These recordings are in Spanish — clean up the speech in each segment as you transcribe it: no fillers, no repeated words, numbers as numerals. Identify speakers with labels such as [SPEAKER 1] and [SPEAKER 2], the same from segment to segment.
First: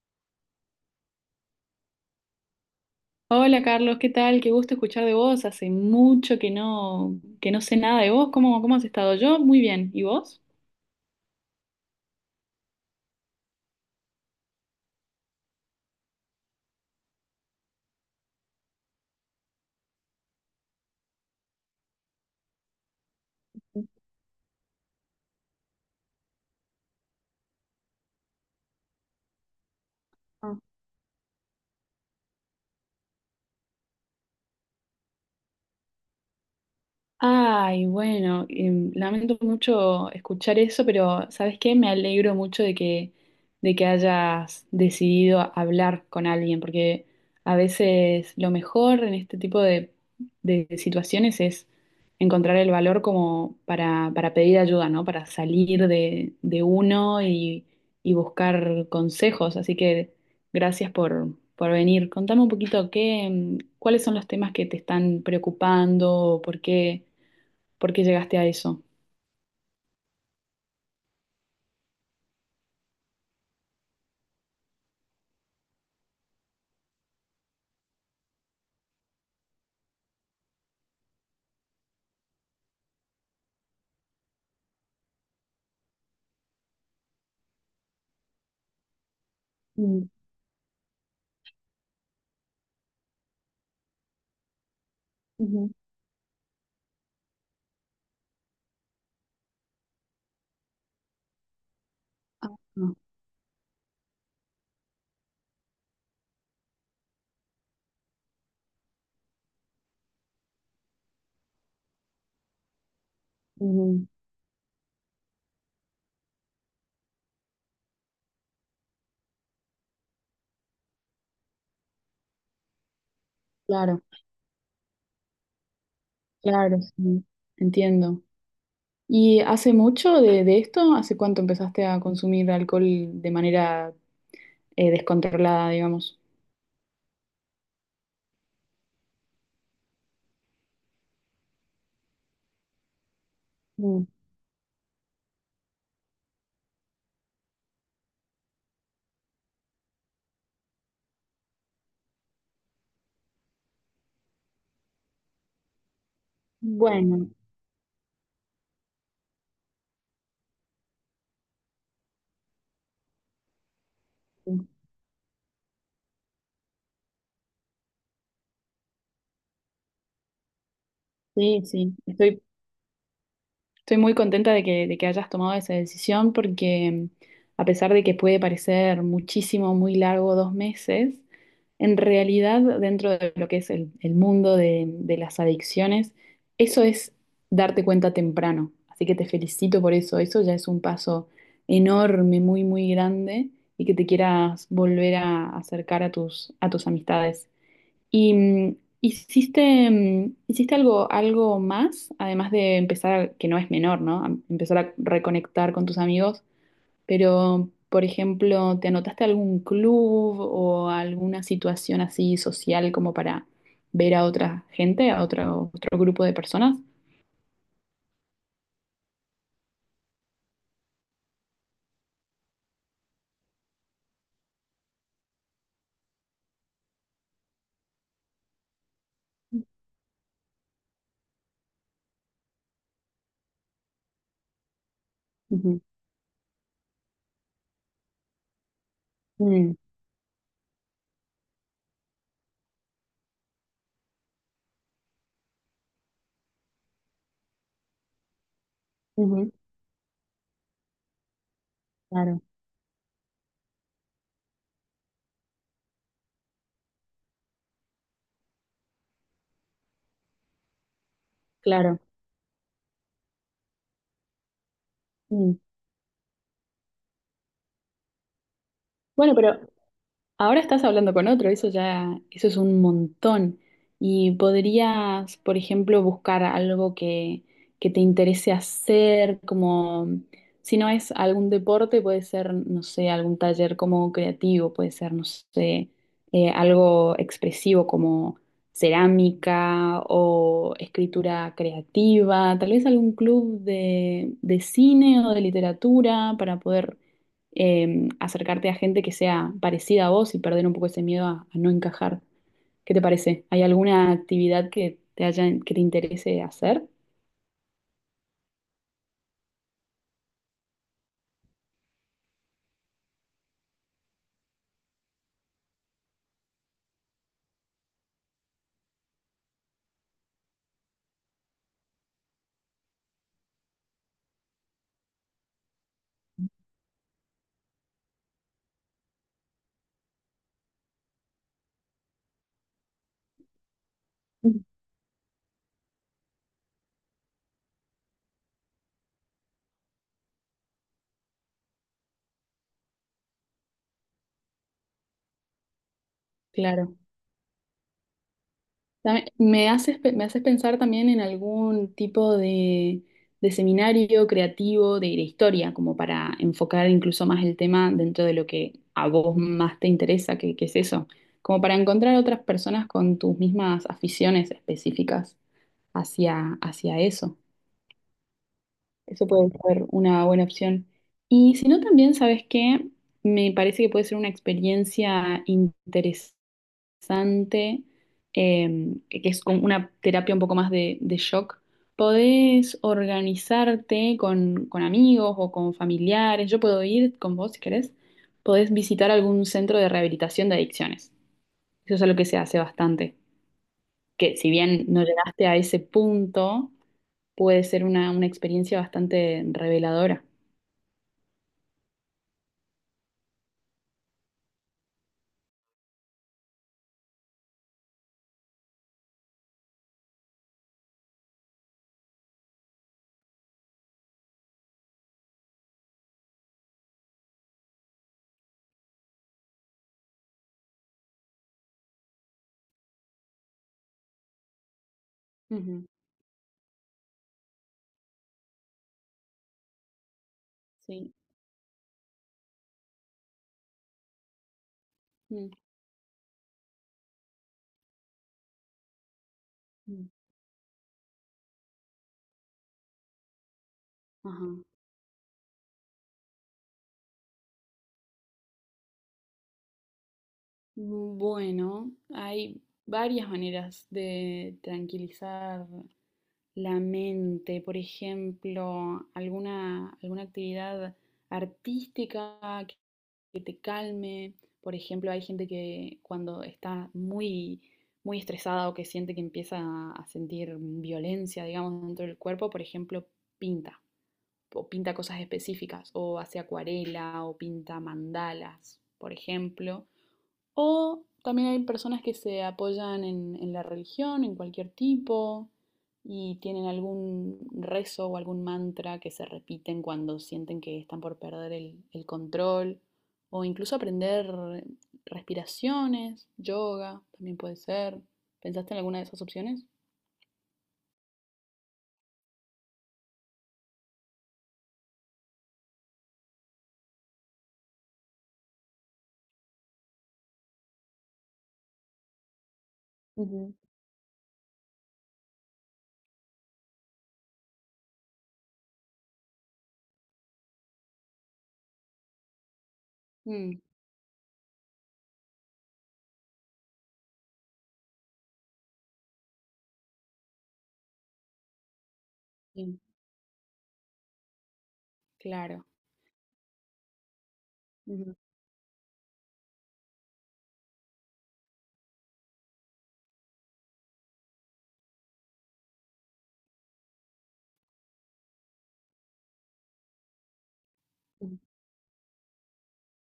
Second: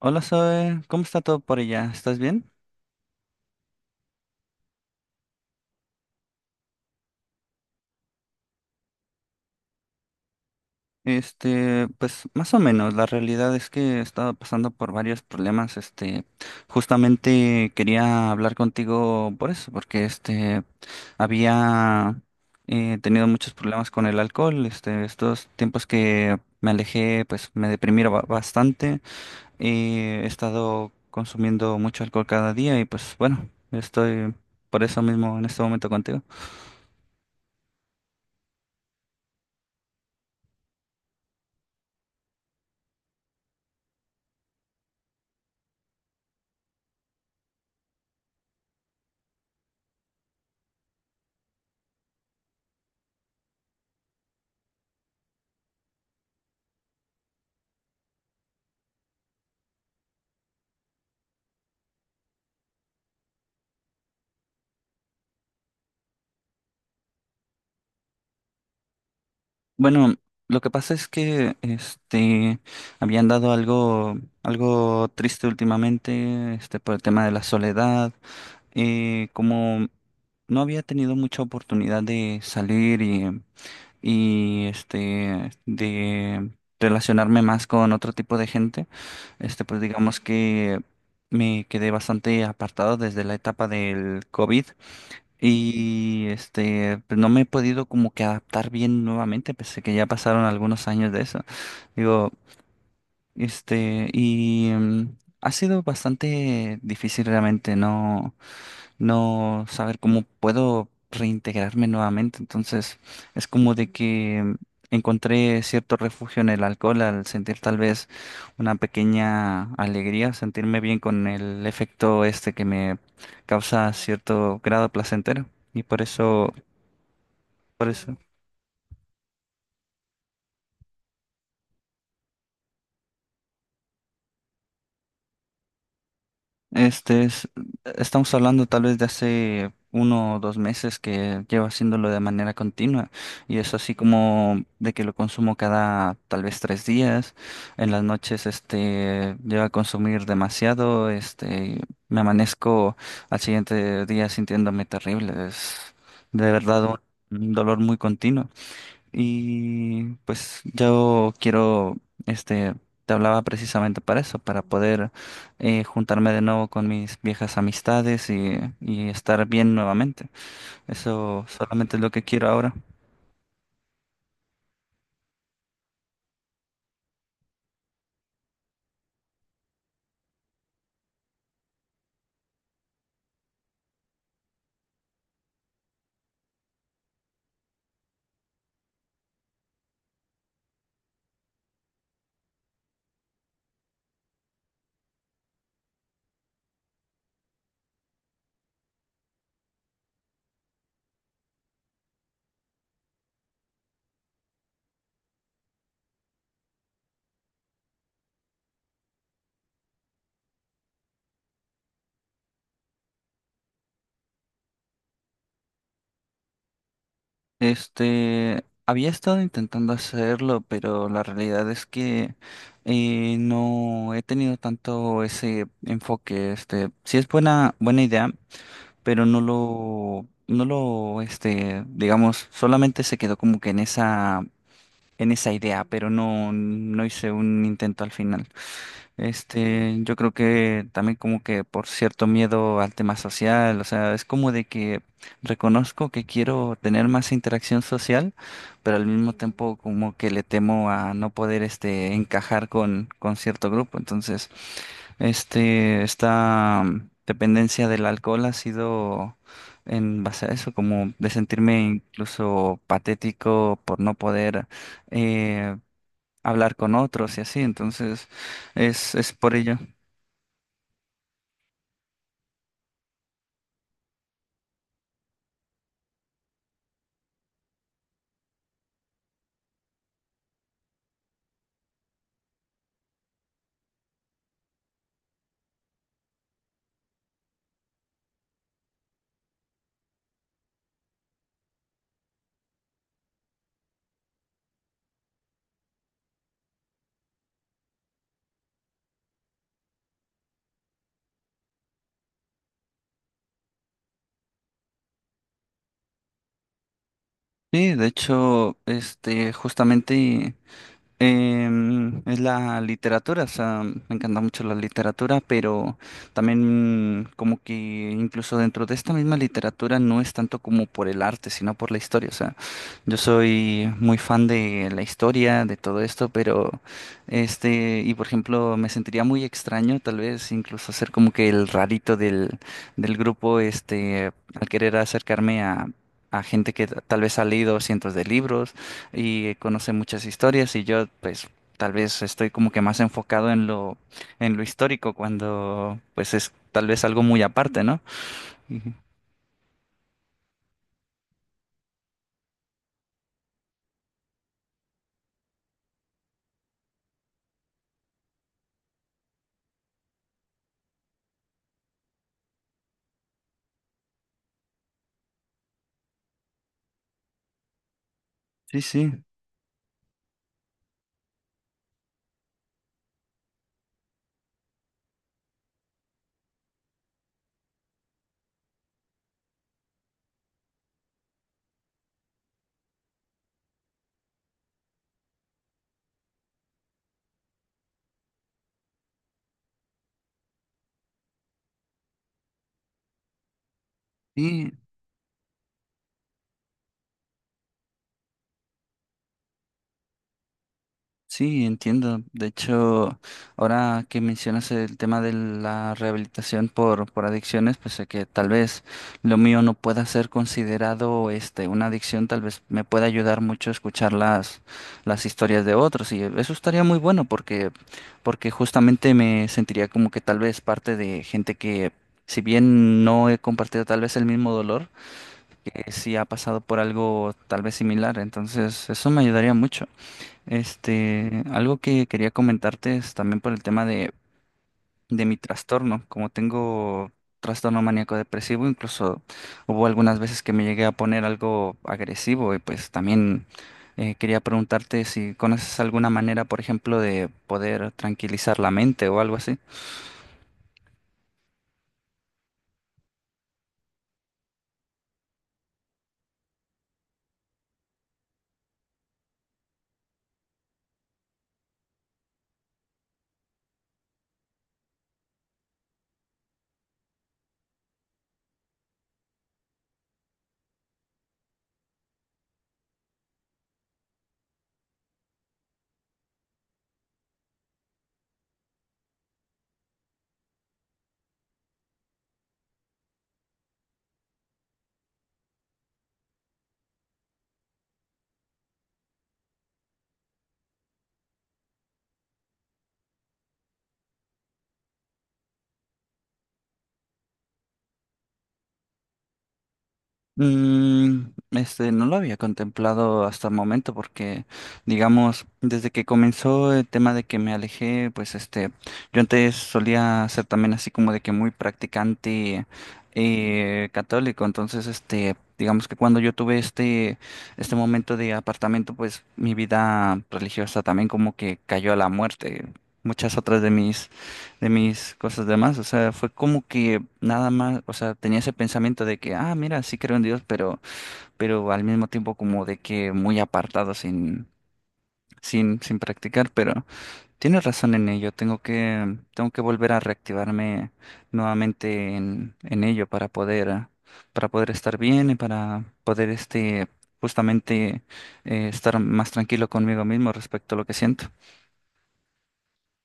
[SPEAKER 1] Hola Zoe, ¿cómo está todo por allá? ¿Estás bien?
[SPEAKER 2] Hola Carlos, ¿qué tal? Qué gusto escuchar de vos. Hace mucho que no sé nada de vos. ¿Cómo has estado? Yo muy bien. ¿Y vos?
[SPEAKER 1] Pues más o menos, la realidad es que he estado pasando por varios problemas. Justamente quería hablar contigo por eso, porque había tenido muchos problemas con el alcohol. Estos tiempos que me alejé, pues me deprimí bastante. He estado consumiendo mucho alcohol cada día y pues bueno, estoy por eso mismo en este momento contigo.
[SPEAKER 2] Ay, bueno, lamento mucho escuchar eso, pero ¿sabes qué? Me alegro mucho de que hayas decidido hablar con alguien, porque a veces lo mejor en este de situaciones es encontrar el valor como para pedir ayuda, ¿no? Para de uno y buscar consejos. Así que por venir. Contame un poquito qué, cuáles son los temas que te están preocupando, por qué. ¿Por qué llegaste a eso?
[SPEAKER 1] Bueno, lo que pasa es que habían dado algo triste últimamente, por el tema de la soledad. Como no había tenido mucha oportunidad de salir y de relacionarme más con otro tipo de gente. Pues
[SPEAKER 2] Mm,
[SPEAKER 1] digamos que me quedé bastante apartado desde la etapa del COVID.
[SPEAKER 2] ujú.
[SPEAKER 1] Y pues, no me he podido como que adaptar bien nuevamente, pese que ya pasaron algunos años de eso. Digo,
[SPEAKER 2] Ah, no.
[SPEAKER 1] este, y mm, ha sido bastante difícil realmente, ¿no? No saber cómo puedo reintegrarme nuevamente. Entonces, es como de
[SPEAKER 2] Ujú.
[SPEAKER 1] que encontré cierto refugio en el alcohol al sentir tal vez una pequeña alegría, sentirme bien con el efecto que me causa
[SPEAKER 2] Claro,
[SPEAKER 1] cierto grado placentero. Y por eso,
[SPEAKER 2] claro, sí.
[SPEAKER 1] por eso.
[SPEAKER 2] Entiendo. ¿Y hace mucho de esto? ¿Hace cuánto empezaste a consumir alcohol de manera descontrolada, digamos?
[SPEAKER 1] Este es, Estamos hablando tal vez de hace uno o dos meses que llevo haciéndolo de manera continua y es así
[SPEAKER 2] Mm.
[SPEAKER 1] como de que lo consumo cada tal vez tres días. En las noches llego a consumir demasiado. Me amanezco al siguiente día sintiéndome terrible. Es de verdad
[SPEAKER 2] Bueno,
[SPEAKER 1] un dolor muy continuo. Y pues yo quiero, este, te hablaba precisamente para eso, para poder juntarme de nuevo con mis viejas amistades y estar bien nuevamente. Eso
[SPEAKER 2] sí, sí.
[SPEAKER 1] solamente es lo que quiero ahora.
[SPEAKER 2] Estoy muy contenta de que hayas tomado esa decisión porque a pesar de que puede parecer muchísimo, muy largo, dos meses. En realidad, dentro de lo que es el mundo de las adicciones, eso es darte cuenta temprano. Así que te felicito por eso. Eso ya es un paso enorme, muy, muy grande, y que te quieras volver a acercar a a tus amistades. ¿Y hiciste algo, algo más, además de empezar, que no es menor, ¿no? A empezar a reconectar con tus amigos? Pero, por ejemplo, ¿te anotaste a algún club o a alguna situación así social como para ver a otra gente, a otro, otro grupo de personas?
[SPEAKER 1] Había estado intentando hacerlo, pero la realidad es que no he tenido tanto ese enfoque. Sí es buena idea, pero no lo, no lo, este, digamos, solamente se quedó como que en en esa
[SPEAKER 2] Ujú.
[SPEAKER 1] idea, pero no hice un intento al final.
[SPEAKER 2] Mm.
[SPEAKER 1] Yo creo que también como que por cierto miedo al tema social, o sea, es como de que reconozco que quiero tener más interacción social, pero al mismo
[SPEAKER 2] Ujú.
[SPEAKER 1] tiempo como que le temo a no poder
[SPEAKER 2] Claro,
[SPEAKER 1] encajar con cierto grupo, entonces dependencia del alcohol ha sido en base a eso, como de sentirme
[SPEAKER 2] claro.
[SPEAKER 1] incluso patético por no poder
[SPEAKER 2] Mm.
[SPEAKER 1] eh, hablar con otros y así. Entonces, es
[SPEAKER 2] Bueno,
[SPEAKER 1] por
[SPEAKER 2] pero
[SPEAKER 1] ello.
[SPEAKER 2] ahora estás hablando con otro, eso ya, eso es un montón. Y podrías, por ejemplo, buscar algo que te interese hacer, como si no es algún deporte, puede ser, no sé, algún taller como creativo, puede ser, no sé, algo expresivo como cerámica o escritura creativa, tal vez algún club de cine o de literatura para poder acercarte a gente que sea parecida a vos y perder un poco ese miedo a no encajar. ¿Qué te parece? ¿Hay alguna actividad que te haya, que te interese hacer?
[SPEAKER 1] Sí, de hecho, justamente. Es la literatura, o sea, me encanta mucho la literatura, pero también como que incluso dentro de esta misma literatura no es tanto como por el arte, sino por la historia. O sea, yo soy muy fan de la historia, de todo esto, pero y por ejemplo, me sentiría muy extraño tal vez incluso ser como que el rarito del grupo,
[SPEAKER 2] Mm.
[SPEAKER 1] al querer acercarme a... A gente que tal vez ha leído cientos de libros y conoce muchas historias y yo pues tal vez estoy como que más enfocado en lo histórico cuando pues es tal
[SPEAKER 2] Claro.
[SPEAKER 1] vez algo muy aparte, ¿no? Ujú.
[SPEAKER 2] Me haces, me haces pensar también en algún de seminario creativo de historia, como para enfocar incluso más el tema dentro de lo que a vos más te interesa, que es eso, como para encontrar otras personas con tus mismas aficiones específicas hacia, hacia eso.
[SPEAKER 1] Sí, sí.
[SPEAKER 2] Eso puede ser una buena opción. Y si no, también, ¿sabes qué? Me parece que puede ser una experiencia interesante, eh, que es como una terapia un poco más de shock. Podés organizarte con amigos o con familiares. Yo puedo ir con vos si querés. Podés visitar algún centro de rehabilitación de adicciones. Eso es algo que se hace bastante. Que si
[SPEAKER 1] Y
[SPEAKER 2] bien no llegaste a ese punto, puede ser una experiencia bastante reveladora.
[SPEAKER 1] sí, entiendo. De hecho, ahora que mencionas el tema de la rehabilitación por adicciones, pues sé que tal vez lo mío no pueda ser considerado una adicción, tal vez me pueda ayudar mucho escuchar las historias de otros. Y eso estaría muy bueno porque justamente me sentiría como que tal vez parte de gente que, si bien no he compartido tal vez el mismo dolor,
[SPEAKER 2] Ujú.
[SPEAKER 1] que sí ha pasado por algo tal vez similar. Entonces, eso me ayudaría mucho.
[SPEAKER 2] Sí.
[SPEAKER 1] Algo que quería comentarte es también por el tema de mi
[SPEAKER 2] Mm.
[SPEAKER 1] trastorno. Como tengo trastorno maníaco depresivo, incluso hubo
[SPEAKER 2] Mm.
[SPEAKER 1] algunas veces que me llegué a poner algo agresivo y pues también quería
[SPEAKER 2] Ajá.
[SPEAKER 1] preguntarte si conoces alguna manera, por ejemplo, de poder tranquilizar la mente o algo así.
[SPEAKER 2] Bueno, hay varias maneras de tranquilizar la mente. Por ejemplo, alguna, alguna actividad artística que, que te calme. Por ejemplo, hay gente que cuando está muy, muy estresada o que siente que empieza a sentir violencia, digamos, dentro del cuerpo, por ejemplo, pinta, o pinta cosas específicas, o hace acuarela, o pinta mandalas, por ejemplo. O también hay personas que se apoyan en la religión, en cualquier tipo, y tienen algún rezo o algún mantra que se repiten cuando sienten que están por perder el control, o incluso aprender respiraciones, yoga, también puede ser. ¿Pensaste en alguna de esas opciones?
[SPEAKER 1] No lo había contemplado hasta el momento porque, digamos, desde que comenzó el tema de que me alejé, pues yo antes solía ser también así como de que muy practicante
[SPEAKER 2] Ujú.
[SPEAKER 1] católico, entonces digamos que cuando yo tuve este momento de apartamento, pues mi vida religiosa también como que cayó a la muerte. Muchas otras
[SPEAKER 2] Mm,
[SPEAKER 1] de mis cosas demás. O sea, fue como que nada más, o sea, tenía ese pensamiento de que, ah, mira, sí creo en Dios, pero al mismo tiempo como de
[SPEAKER 2] sí,
[SPEAKER 1] que muy apartado
[SPEAKER 2] claro.
[SPEAKER 1] sin practicar. Pero tienes razón en ello, tengo que volver a reactivarme nuevamente en ello para poder, ah, para poder estar bien y para poder justamente estar más tranquilo conmigo mismo respecto a lo que siento.
[SPEAKER 2] Ujú.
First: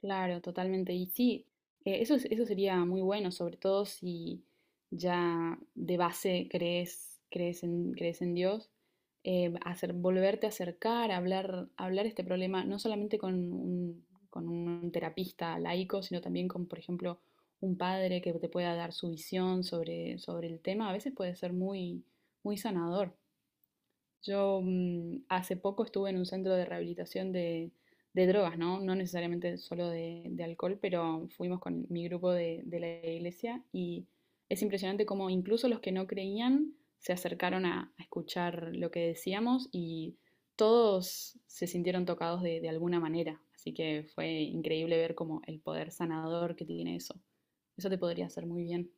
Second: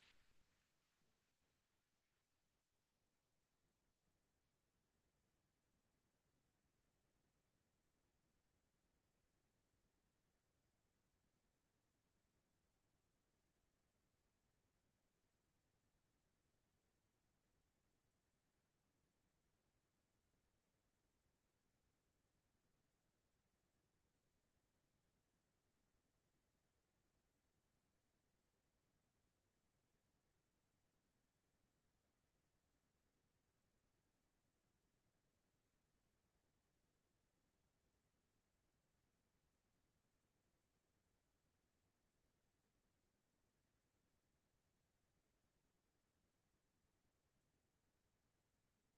[SPEAKER 2] Claro, totalmente. Y sí, eso sería muy bueno, sobre todo si ya de base crees, crees en, crees en Dios, hacer, volverte a acercar, hablar, hablar este problema, no solamente con un terapista laico, sino también con, por ejemplo, un padre que te pueda dar su visión sobre, sobre el tema, a veces puede ser muy, muy sanador. Yo hace poco estuve en un centro de rehabilitación de drogas, ¿no? No necesariamente solo de alcohol, pero fuimos con mi grupo de la iglesia y es impresionante cómo incluso los que no creían se acercaron a escuchar lo que decíamos y todos se sintieron tocados de alguna manera. Así que fue increíble ver como el poder sanador que tiene eso. Eso te podría hacer muy bien.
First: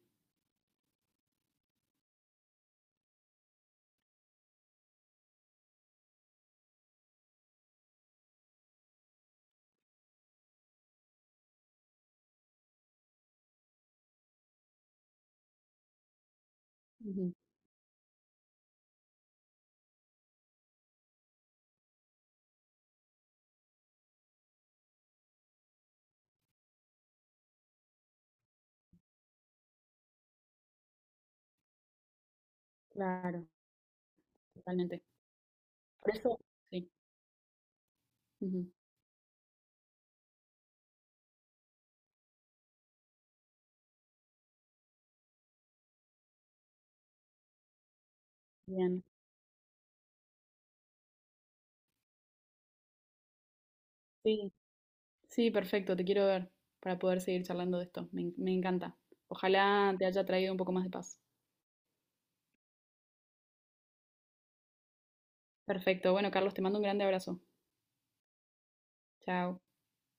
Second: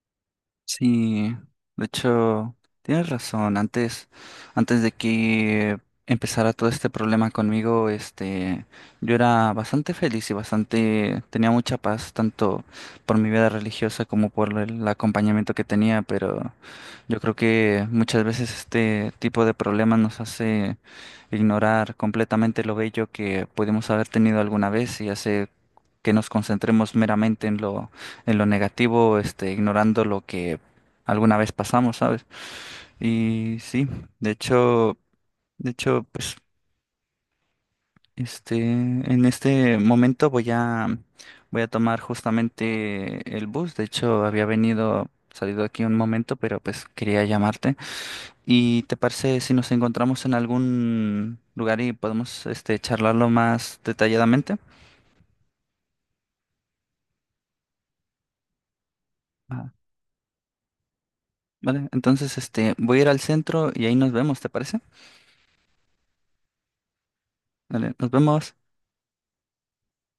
[SPEAKER 1] Sí, de hecho, tienes razón. Antes de que empezara todo este problema conmigo, yo era bastante feliz y bastante, tenía mucha paz, tanto por mi vida religiosa como por el acompañamiento que tenía, pero yo creo
[SPEAKER 2] Ujú.
[SPEAKER 1] que muchas veces este tipo de problemas nos hace ignorar completamente lo bello que pudimos haber tenido alguna vez y hace que nos concentremos meramente en en lo negativo, ignorando lo que alguna vez pasamos, ¿sabes?
[SPEAKER 2] Claro,
[SPEAKER 1] Y sí, de hecho,
[SPEAKER 2] totalmente.
[SPEAKER 1] de hecho,
[SPEAKER 2] Por eso, sí. Ujú.
[SPEAKER 1] en este momento voy a tomar justamente el bus. De hecho, había venido, salido aquí un momento, pero pues quería llamarte. ¿Y te
[SPEAKER 2] Bien.
[SPEAKER 1] parece si nos encontramos en algún lugar y podemos charlarlo más
[SPEAKER 2] Sí,
[SPEAKER 1] detalladamente?
[SPEAKER 2] sí, perfecto, te quiero ver para poder seguir charlando de esto. Me, me encanta.
[SPEAKER 1] Ah,
[SPEAKER 2] Ojalá te haya traído un poco más de paz.
[SPEAKER 1] vale, entonces voy a ir al centro y ahí nos vemos, ¿te parece?
[SPEAKER 2] Perfecto, bueno, Carlos, te mando un grande abrazo.
[SPEAKER 1] Vale, nos vemos.
[SPEAKER 2] Chao.